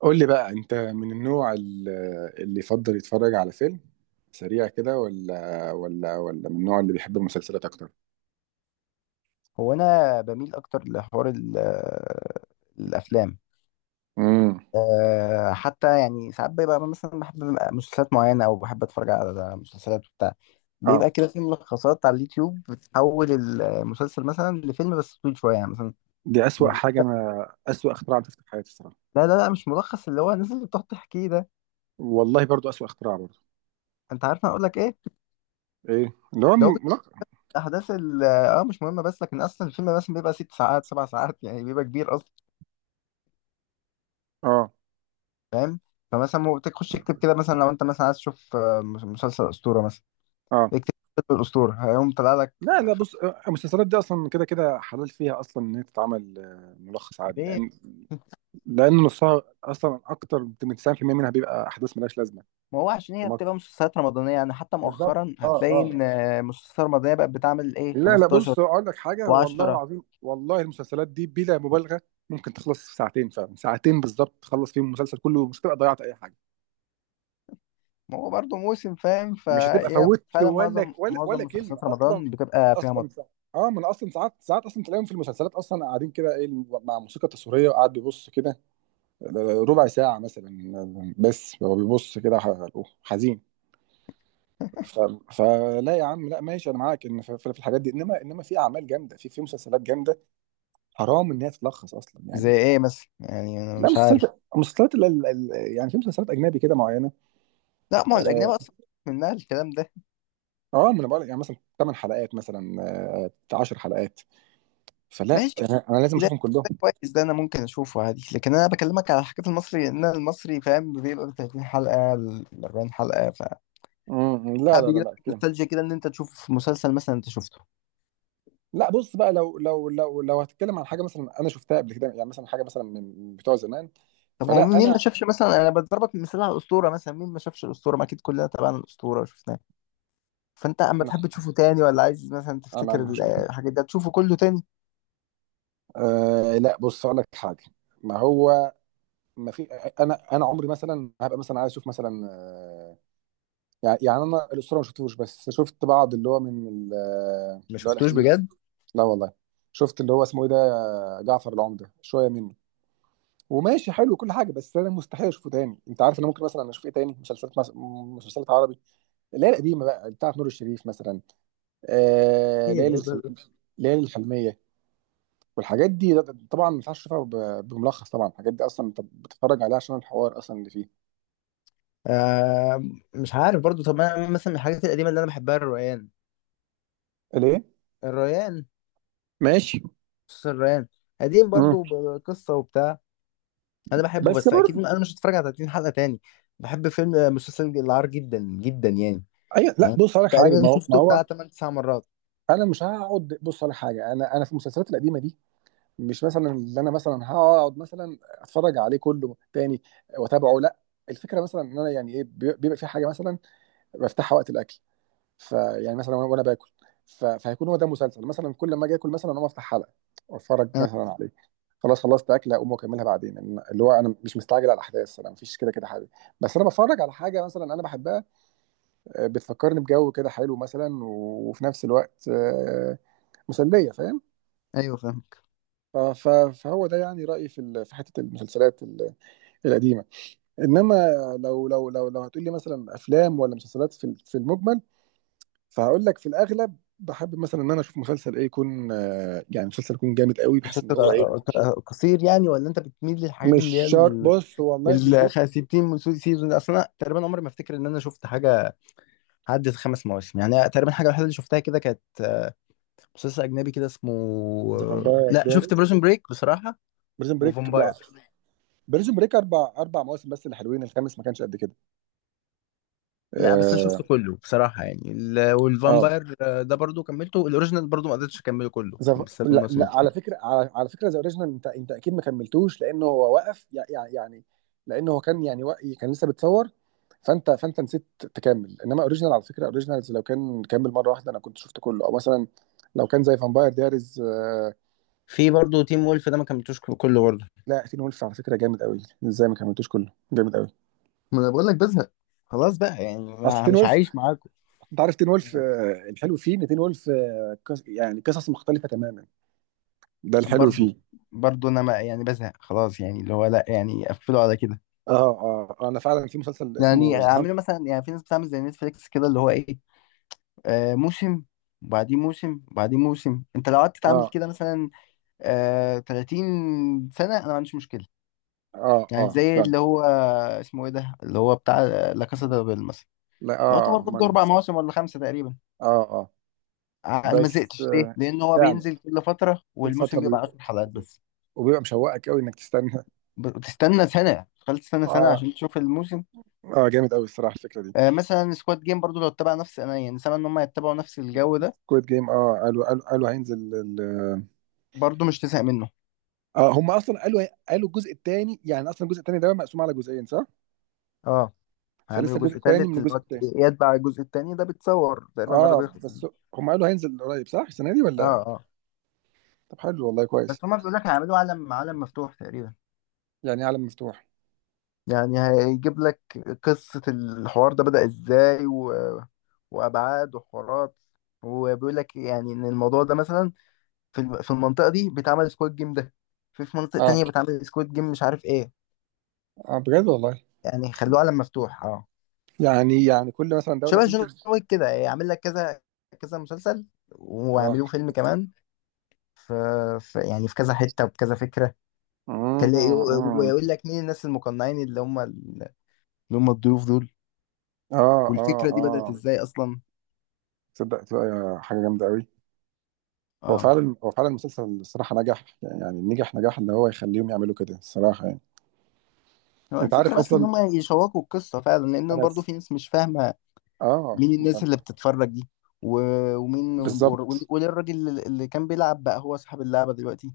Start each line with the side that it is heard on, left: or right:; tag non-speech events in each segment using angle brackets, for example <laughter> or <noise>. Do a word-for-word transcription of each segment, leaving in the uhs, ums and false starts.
right: قول لي بقى، انت من النوع ال- اللي يفضل يتفرج على فيلم سريع كده، ولا ولا ولا من النوع اللي بيحب المسلسلات اكتر؟
left: هو انا بميل اكتر لحوار ال- آه، الافلام.
right: امم
left: أه حتى يعني ساعات بيبقى مثلا بحب مسلسلات معينه او بحب اتفرج على مسلسلات بتاع
right: اه
left: بيبقى كده في ملخصات على اليوتيوب بتحول المسلسل مثلا لفيلم بس طويل شويه يعني مثلا.
right: دي اسوأ
left: المس-
right: حاجه، انا اسوأ اختراع عملته في حياتي الصراحه.
left: لا لا لا، مش ملخص، اللي هو الناس اللي بتقعد تحكيه ده.
right: والله برضو اسوأ اختراع برضو.
left: انت عارف انا اقول لك ايه؟
right: ايه اللي هو
left: ده هو بيحكي
right: م- لا.
left: احداث ال- اه آه، مش مهمه، بس لكن اصلا الفيلم مثلا بيبقى ست ساعات سبع ساعات يعني بيبقى كبير اصلا.
right: اه،
left: فاهم؟ فمثلا هو تخش اكتب كده مثلا لو انت مثلا عايز تشوف آه، مسلسل اسطوره مثلا،
right: اه،
left: اكتب فيلم الأسطورة هيقوم طلع لك.
right: لا، لا،
left: خ-
right: بص، آه، المسلسلات دي اصلا كده كده حلال فيها اصلا ان هي تتعمل آه، ملخص عادي،
left: ليه؟
right: لان لان نصها اصلا اكتر من تسعين في المية منها بيبقى احداث ملهاش لازمه.
left: ما هو عشان
right: في
left: هي بتبقى
right: مصر
left: مسلسلات رمضانية، يعني حتى
right: بالظبط.
left: مؤخرا
right: اه،
left: هتلاقي
right: اه.
left: إن مسلسلات رمضانية بقت بتعمل إيه
right: لا، لا،
left: خمستاشر
right: بص اقول لك حاجه، والله
left: و10.
right: العظيم، والله المسلسلات دي بلا مبالغه ممكن تخلص في ساعتين، فعلا ساعتين بالظبط تخلص فيهم المسلسل كله، مش هتبقى ضيعت اي حاجه،
left: ما هو برضه موسم فاهم،
right: مش هتبقى
left: فهي
right: فوتت
left: فعلا
right: ولا
left: معظم
right: ولا
left: معظم
right: ولا كلمه
left: مسلسلات
right: اصلا.
left: رمضان بتبقى فيها
right: اصلا
left: مط...
right: سا... اه، ما انا اصلا ساعات ساعات اصلا تلاقيهم في المسلسلات اصلا قاعدين كده ايه، مع موسيقى تصويريه، وقاعد بيبص كده ربع ساعه مثلا، بس هو بيبص كده ح- حزين. ف... فلا يا عم، لا ماشي، انا معاك ان في في الحاجات دي، انما انما في اعمال جامده، في في مسلسلات جامده حرام ان هي تتلخص اصلا
left: زي
right: يعني.
left: إيه مثلا؟ يعني أنا
right: لا،
left: مش عارف.
right: مسلسلات مسلسلات ال- ال- ال- يعني في مسلسلات اجنبي كده معينه.
left: لا، ما هو الأجنبي
right: اه،
left: أصلا منها الكلام ده.
right: آه، ما انا بقول يعني مثلا 8 حلقات مثلا، آه، 10 حلقات، فلا
left: ماشي،
right: انا أنا لازم
left: ده
right: اشوفهم كلهم.
left: ده كويس، ده أنا ممكن أشوفه عادي، لكن أنا بكلمك على حاجات المصري، إن المصري فاهم بيبقى تلاتين حلقة، اربعين حلقة.
right: مم، لا،
left: ساعات
right: لا، لا،
left: بيجي
right: لا
left: لك
right: كده.
left: نوستالجيا كده ان انت تشوف مسلسل مثلا انت شفته.
right: لا بص بقى، لو لو لو لو هتتكلم عن حاجه مثلا انا شفتها قبل كده يعني، مثلا حاجه مثلا من بتوع زمان.
left: طب هو
right: فلا
left: مين ما
right: انا
left: شافش؟ مثلا انا بضربك مثال على الاسطوره، مثلا مين ما شافش الاسطوره؟ ما اكيد كلنا تابعنا الاسطوره وشفناه. فانت اما
right: انا
left: تحب تشوفه تاني، ولا عايز مثلا
right: انا
left: تفتكر ال-
right: مش.
left: الحاجات ده تشوفه كله تاني؟
right: آه لا بص اقول لك حاجه. ما هو، ما في، انا انا عمري مثلا هبقى مثلا عايز اشوف مثلا، آه، يعني يعني انا الاسطوره ما شفتوش، بس شفت بعض اللي هو من ال-
left: ما
right: اللي هو
left: شفتوش
right: الاخير.
left: بجد؟
right: لا والله. شفت اللي هو اسمه ايه ده، جعفر العمده، شويه منه وماشي حلو كل حاجه، بس انا مستحيل اشوفه تاني. انت عارف انا ممكن مثلا اشوف ايه تاني؟ مسلسلات مس... مسلسلات عربي اللي هي القديمه بقى بتاعه نور الشريف مثلا، آه...
left: ايه
right: ليالي
left: ده
right: الخل...
left: ده ده
right: ليالي الحلميه والحاجات دي. ده- ده طبعا ما ينفعش تشوفها ب... بملخص طبعا. الحاجات دي اصلا انت بتتفرج عليها عشان الحوار اصلا اللي فيه.
left: آه، مش عارف برضو. طب انا مثلا من الحاجات القديمه اللي انا بحبها الريان.
right: ليه؟
left: الريان
right: ماشي.
left: بص، الريان قديم
right: مم.
left: برضو بقصه وبتاع. انا بحبه،
right: بس
left: بس اكيد
right: برضه.
left: انا مش هتفرج على تلاتين حلقه تاني. بحب فيلم مسلسل العار جدا جدا يعني.
right: ايوه، لا
left: أنا
right: بص هقول لك حاجه، ما
left: تقريبا
right: هو ما
left: شفته
right: هو
left: بتاع تمن تسعة مرات.
right: انا مش هقعد بص على حاجه. انا انا في المسلسلات القديمه دي مش مثلا اللي انا مثلا هقعد مثلا اتفرج عليه كله تاني واتابعه، لا. الفكره مثلا ان انا يعني ايه، بي- بيبقى في حاجه مثلا بفتحها وقت الاكل، فيعني مثلا وانا وأنا باكل، ف- فهيكون هو ده مسلسل مثلا كل ما اجي اكل مثلا اقوم افتح حلقه واتفرج
left: آه،
right: مثلا عليه، خلاص خلصت اكله اقوم واكملها بعدين. إن- اللي هو انا مش مستعجل على الاحداث، انا مفيش كده كده حاجه، بس انا بتفرج على حاجه مثلا انا بحبها، آه، بتفكرني بجو كده حلو مثلا، وفي نفس الوقت آه، مسليه، فاهم؟
left: ايوه فاهم.
right: ف- ف- فهو ده يعني رأيي في ال- في حتة المسلسلات ال- القديمة. انما لو لو لو لو هتقول لي مثلا افلام ولا مسلسلات في ال- في المجمل، فهقول لك في الاغلب بحب مثلا ان انا اشوف مسلسل، ايه يكون؟ آه، يعني مسلسل يكون جامد قوي بحيث ان
left: مسلسل
right: هو ايه،
left: آه، آه، قصير يعني، ولا انت بتميل للحاجات
right: مش
left: اللي هي
right: شر.
left: ال
right: بص، والله مش جيب
left: ال ستين سيزون؟ اصلا انا تقريبا عمري ما افتكر ان انا شفت حاجه عدت خمس مواسم. يعني تقريبا الحاجه الوحيده اللي شفتها كده كانت آه، مسلسل اجنبي كده اسمه
right: ذا
left: آه،
right: فامباير
left: لا، شفت
right: دايرز،
left: بريزون بريك بصراحه.
right: بريزون بريك.
left: وفامباير.
right: بريزون بريك اربع اربع مواسم بس اللي حلوين، الخامس ما كانش قد كده.
left: لا بس انا شفته
right: اه.
left: كله بصراحه يعني ال-
right: آه.
left: والفامباير آه، ده برضو كملته. الاوريجينال برضو ما قدرتش اكمله كله
right: زف...
left: بسبب
right: لا،
left: المواسم
right: لا على
left: كتير.
right: فكره، على, على فكره، ذا اوريجينال انت انت اكيد ما كملتوش لانه هو وقف، يعني يعني لانه هو كان يعني وق... كان لسه بتصور. فانت فانت نسيت تكمل، انما اوريجينال على فكره، اوريجينالز لو كان كمل مره واحده انا كنت شفت كله، او مثلا لو كان زي فامباير دايريز آه...
left: في برضو تيم وولف ده ما كملتوش كله برضو.
right: لا، تين وولف على فكره جامد قوي، ازاي ما كملتوش كله؟ جامد قوي.
left: ما انا بقول لك بزهق، خلاص بقى يعني،
right: اصل
left: ما
right: تين
left: مش
right: وولف،
left: عايش معاكم
right: انت عارف تين وولف
left: يعني.
right: آه، الحلو فيه ان تين وولف آه، قص- يعني قصص مختلفه تماما، ده الحلو
left: برضو
right: فيه.
left: برضو انا ما يعني بزهق خلاص يعني، اللي هو لا يعني قفلوا على كده.
right: اه، اه، آه، انا فعلا في مسلسل
left: يعني
right: اسمه ذا.
left: اعملوا مثلا، يعني في ناس بتعمل زي نتفليكس كده اللي هو ايه، آه موسم وبعدين موسم وبعدين موسم. انت لو قعدت تعمل
right: اه،
left: كده مثلا آه تلاتين سنة، انا ما عنديش مشكلة.
right: اه،
left: يعني
right: اه
left: زي
right: فعلا.
left: اللي هو اسمه ايه ده اللي هو بتاع آه، لا كاسا دي بابيل مثلا.
right: لا،
left: لو يعتبر
right: اه،
left: برضه اربع
right: مانيس.
left: مواسم ولا خمسه تقريبا.
right: اه، اه،
left: ع- انا ما
right: بس
left: زهقتش. ليه؟
right: آه،
left: لان هو
right: فعلا.
left: بينزل كل فترة
right: كل فتره
left: والموسم
right: بي...
left: بيبقى عشرة حلقات بس.
right: وبيبقى مشوقك قوي انك تستنى.
left: بتستنى سنة، تخيل
right: <laughs>
left: تستنى سنة
right: اه.
left: عشان تشوف الموسم.
right: اه جامد قوي الصراحه الفكره دي.
left: آه مثلا سكواد جيم برضو لو اتبع نفس، انا يعني سامع ان هم يتبعوا نفس الجو ده
right: كويت جيم، اه قالوا قالوا قالوا هينزل ال...
left: برضو مش تزهق منه.
right: اه، هم اصلا قالوا قالوا الجزء الثاني، يعني اصلا الجزء الثاني ده مقسوم على جزئين صح؟
left: اه،
right: فلسه
left: هيعملوا
right: الجزء
left: جزء
right: الثاني
left: تالت
right: من
left: اللي
right: الجزء
left: هو
right: الثاني.
left: يتبع الجزء التاني ده، بتصور تقريبا قرب
right: اه
left: يخلص.
right: بس. هم قالوا هينزل قريب صح، السنه دي
left: اه
right: ولا؟
left: اه.
right: طب حلو والله، كويس.
left: بس هما بيقول لك هيعملوا عالم، عالم مفتوح تقريبا.
right: يعني عالم مفتوح؟
left: يعني هيجيب لك قصة الحوار ده بدأ ازاي، و... وأبعاد وحوارات، وبيقول لك يعني ان الموضوع ده مثلا في الم- في المنطقة دي بيتعمل سكواد جيم ده، في في مناطق
right: اه،
left: تانية بتعمل سكواد جيم مش عارف ايه.
right: اه بجد والله.
left: يعني خلوه عالم مفتوح، اه.
right: يعني يعني كل مثلا دوله
left: شبه جون
right: تنتج.
left: ويك كده، يعمل لك كذا كذا مسلسل،
right: اه،
left: ويعملوه فيلم كمان. في, في يعني في كذا حتة وبكذا فكرة
right: امم
left: تلاقي. ويقول
right: امم
left: لك مين الناس المقنعين اللي هم اللي هم الضيوف دول.
right: اه، اه،
left: والفكرة دي بدأت
right: اه
left: ازاي اصلا؟
right: تصدق تبقى حاجه جامده قوي. هو
left: اه.
right: فعلا هو فعلا المسلسل الصراحه نجح، يعني نجح نجاح اللي هو يخليهم يعملوا كده الصراحه يعني.
left: هو
right: انت
left: الفكرة
right: عارف
left: بس ان
right: اصلا،
left: هم يشوقوا القصة فعلا، لان
right: انا
left: برضو
right: س-
left: في ناس مش فاهمة
right: اه
left: مين الناس اللي بتتفرج دي، و- ومين و-
right: بالظبط.
left: وليه الراجل اللي كان بيلعب بقى هو صاحب اللعبة دلوقتي؟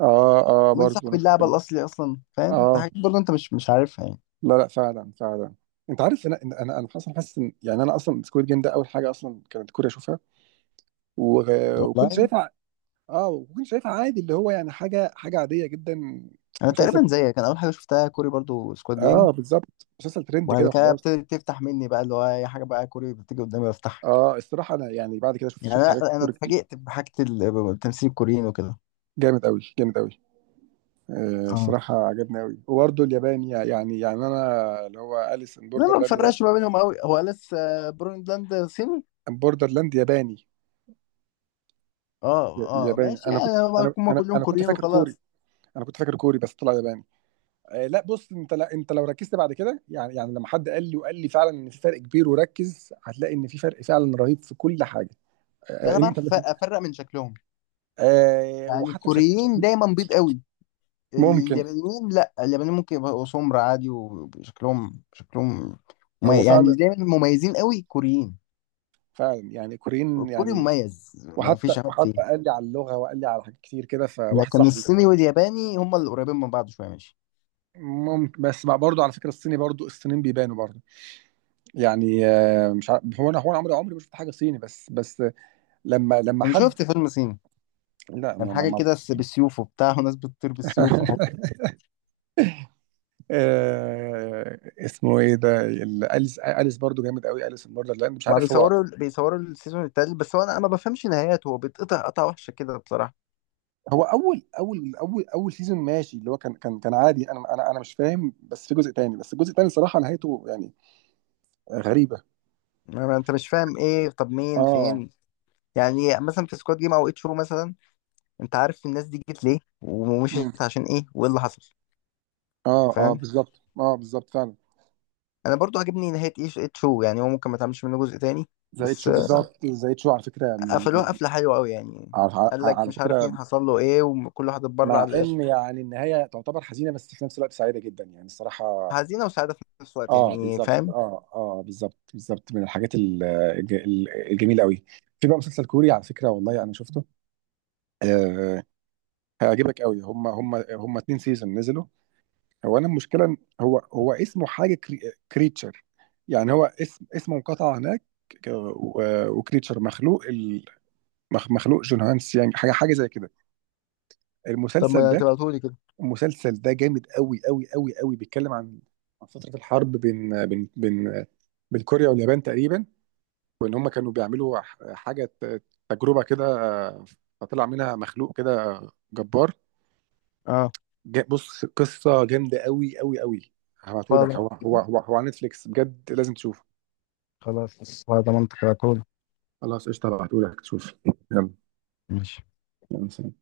right: اه، اه
left: ومين
right: برضه
left: صاحب
right: نفس
left: اللعبة
right: الكلام.
left: الأصلي أصلا؟ فاهم؟ في
right: اه،
left: حاجات برضه أنت مش مش عارفها يعني.
right: لا، لا فعلا فعلا. انت عارف، انا انا انا اصلا حاسس ان يعني انا اصلا سكويد جيم ده اول حاجه اصلا كانت كوريا اشوفها، و- وكنت
left: والله،
right: شايفها. اه وكنت شايفها عادي، اللي هو يعني حاجه حاجه عاديه جدا.
left: انا
right: مسلسل
left: تقريبا زيك، انا اول حاجه شفتها كوري برضو سكواد جيم.
right: اه. بالظبط، مسلسل ترند
left: وبعد
right: كده
left: كده
right: وخلاص.
left: ابتدت تفتح مني بقى اللي هو اي حاجه بقى كوري بتيجي قدامي بفتحها.
right: اه الصراحه انا يعني بعد كده شفت
left: يعني
right: شفت حاجات
left: انا انا
right: كوري كتير.
left: اتفاجئت بحاجه ال- التمثيل الكوريين وكده.
right: جامد قوي، جامد قوي. آه
left: اه،
right: الصراحه عجبني قوي، وبرده الياباني يعني يعني انا اللي هو اليس ان
left: انا ما
right: بوردرلاند ده،
left: بفرقش ما بينهم قوي. هو لسه بروندلاند صيني؟
right: بوردرلاند ياباني.
left: اه
right: ي-
left: اه،
right: ياباني،
left: ماشي
right: انا كنت،
left: يعني،
right: انا
left: هم
right: انا
left: كلهم
right: انا كنت
left: كوريين
right: فاكر كوري.
left: وخلاص.
right: انا كنت فاكر كوري بس طلع ياباني. آه لا بص، انت، لا انت لو ركزت بعد كده يعني يعني لما حد قال لي وقال لي فعلا ان في فرق كبير، وركز هتلاقي ان في فرق فعلا رهيب في كل حاجه.
left: ده
right: آه
left: انا بعرف
right: انت.
left: أف- افرق من شكلهم.
right: آه
left: يعني
right: وحتى في شك...
left: الكوريين دايما بيض قوي، ال-
right: ممكن.
left: اليابانيين لا، اليابانيين ممكن يبقوا سمر عادي وشكلهم شكلهم
right: هو
left: ممي- يعني اللي
right: فعلا،
left: دايما مميزين قوي كوريين.
right: فعلا يعني كوريين
left: الكوري
right: يعني.
left: مميز ما
right: وحتى
left: فيش عيب فيه.
right: وحتى قال لي على اللغه، وقال لي على حاجات كتير كده فواحد
left: لكن
right: صاحبي.
left: الصيني والياباني هما اللي قريبين من بعض شويه ماشي.
right: ممكن بس بقى برضه، على فكره الصيني برضه الصينيين بيبانوا برضه. يعني آه، مش عارف، هو انا هو انا عمري عمري ما شفت حاجه صيني بس بس لما لما
left: انا
right: حد.
left: شفت فيلم صيني
right: لا،
left: كان
right: ما ما
left: حاجه
right: ما
left: كده س- بالسيوف وبتاع وناس بتطير بالسيوف وحوار.
right: <laughs> آه، اسمه ايه ده، ال- اليس اليس برضه جامد قوي، اليس الموردر، لان مش
left: ما
right: عارف
left: بيصوروا
right: هو.
left: بيصوروا السيزون التالت، بس هو انا ما بفهمش نهايته، هو بيتقطع قطع وحشه كده بصراحه.
right: هو اول اول اول اول سيزون ماشي، اللي هو كان كان كان عادي. انا انا انا مش فاهم، بس في جزء تاني، بس الجزء التاني صراحه نهايته يعني غريبه.
left: ما ما انت مش فاهم ايه؟ طب مين،
right: اه.
left: فين؟ يعني مثلا في سكواد جيم او اتشو مثلا، انت عارف الناس دي جت ليه
right: مم.
left: ومشيت عشان ايه وايه اللي حصل؟
right: اه، اه
left: فاهم؟
right: بالظبط، اه بالظبط فعلا.
left: انا برضو عجبني نهايه ايش اتشو يعني، هو ممكن ما تعملش منه جزء تاني.
right: زائد
left: بس
right: شو بالظبط، زائد شو على فكره، من من-
left: قفلوها قفلة حلوة أوي يعني.
right: على, على
left: قال لك
right: على
left: مش عارف مين
right: فكره
left: حصل له إيه وكل واحد اتبرع
right: مع
left: ل-
right: ان يعني النهايه تعتبر حزينه بس في نفس الوقت سعيده جدا، يعني الصراحه.
left: حزينة وسعادة في نفس الوقت
right: اه
left: يعني.
right: بالظبط.
left: فاهم؟
right: اه، اه بالظبط بالظبط من الحاجات ال- الج- ال- الجميله قوي. في بقى مسلسل كوري على فكره، والله انا شفته، آه هيعجبك قوي. هم هم هم اتنين سيزون نزلوا. هو انا المشكله إن هو هو اسمه حاجه كريتشر، يعني هو اسم اسمه انقطع هناك، وكريتشر مخلوق. مخ- مخلوق جون هانس، يعني حاجه حاجه زي كده.
left: طب
right: المسلسل
left: ما
right: ده،
left: تبعتهولي كده.
right: المسلسل ده جامد قوي قوي قوي قوي، بيتكلم عن عن فتره الحرب بين بين بين بين كوريا واليابان تقريبا. وان هم كانوا بيعملوا ح- حاجه ت- تجربه كده، آه، فطلع منها مخلوق كده جبار.
left: اه
right: جا- بص قصه جامده قوي قوي قوي. هبعتهولك، هو
left: خلاص،
right: هو هو هو على نتفليكس، بجد لازم تشوفه.
left: خلاص ضمنت تبعتهولي.
right: خلاص قشطه، هبعتهولك تشوف. يلا.
left: ماشي.
right: يلا سلام.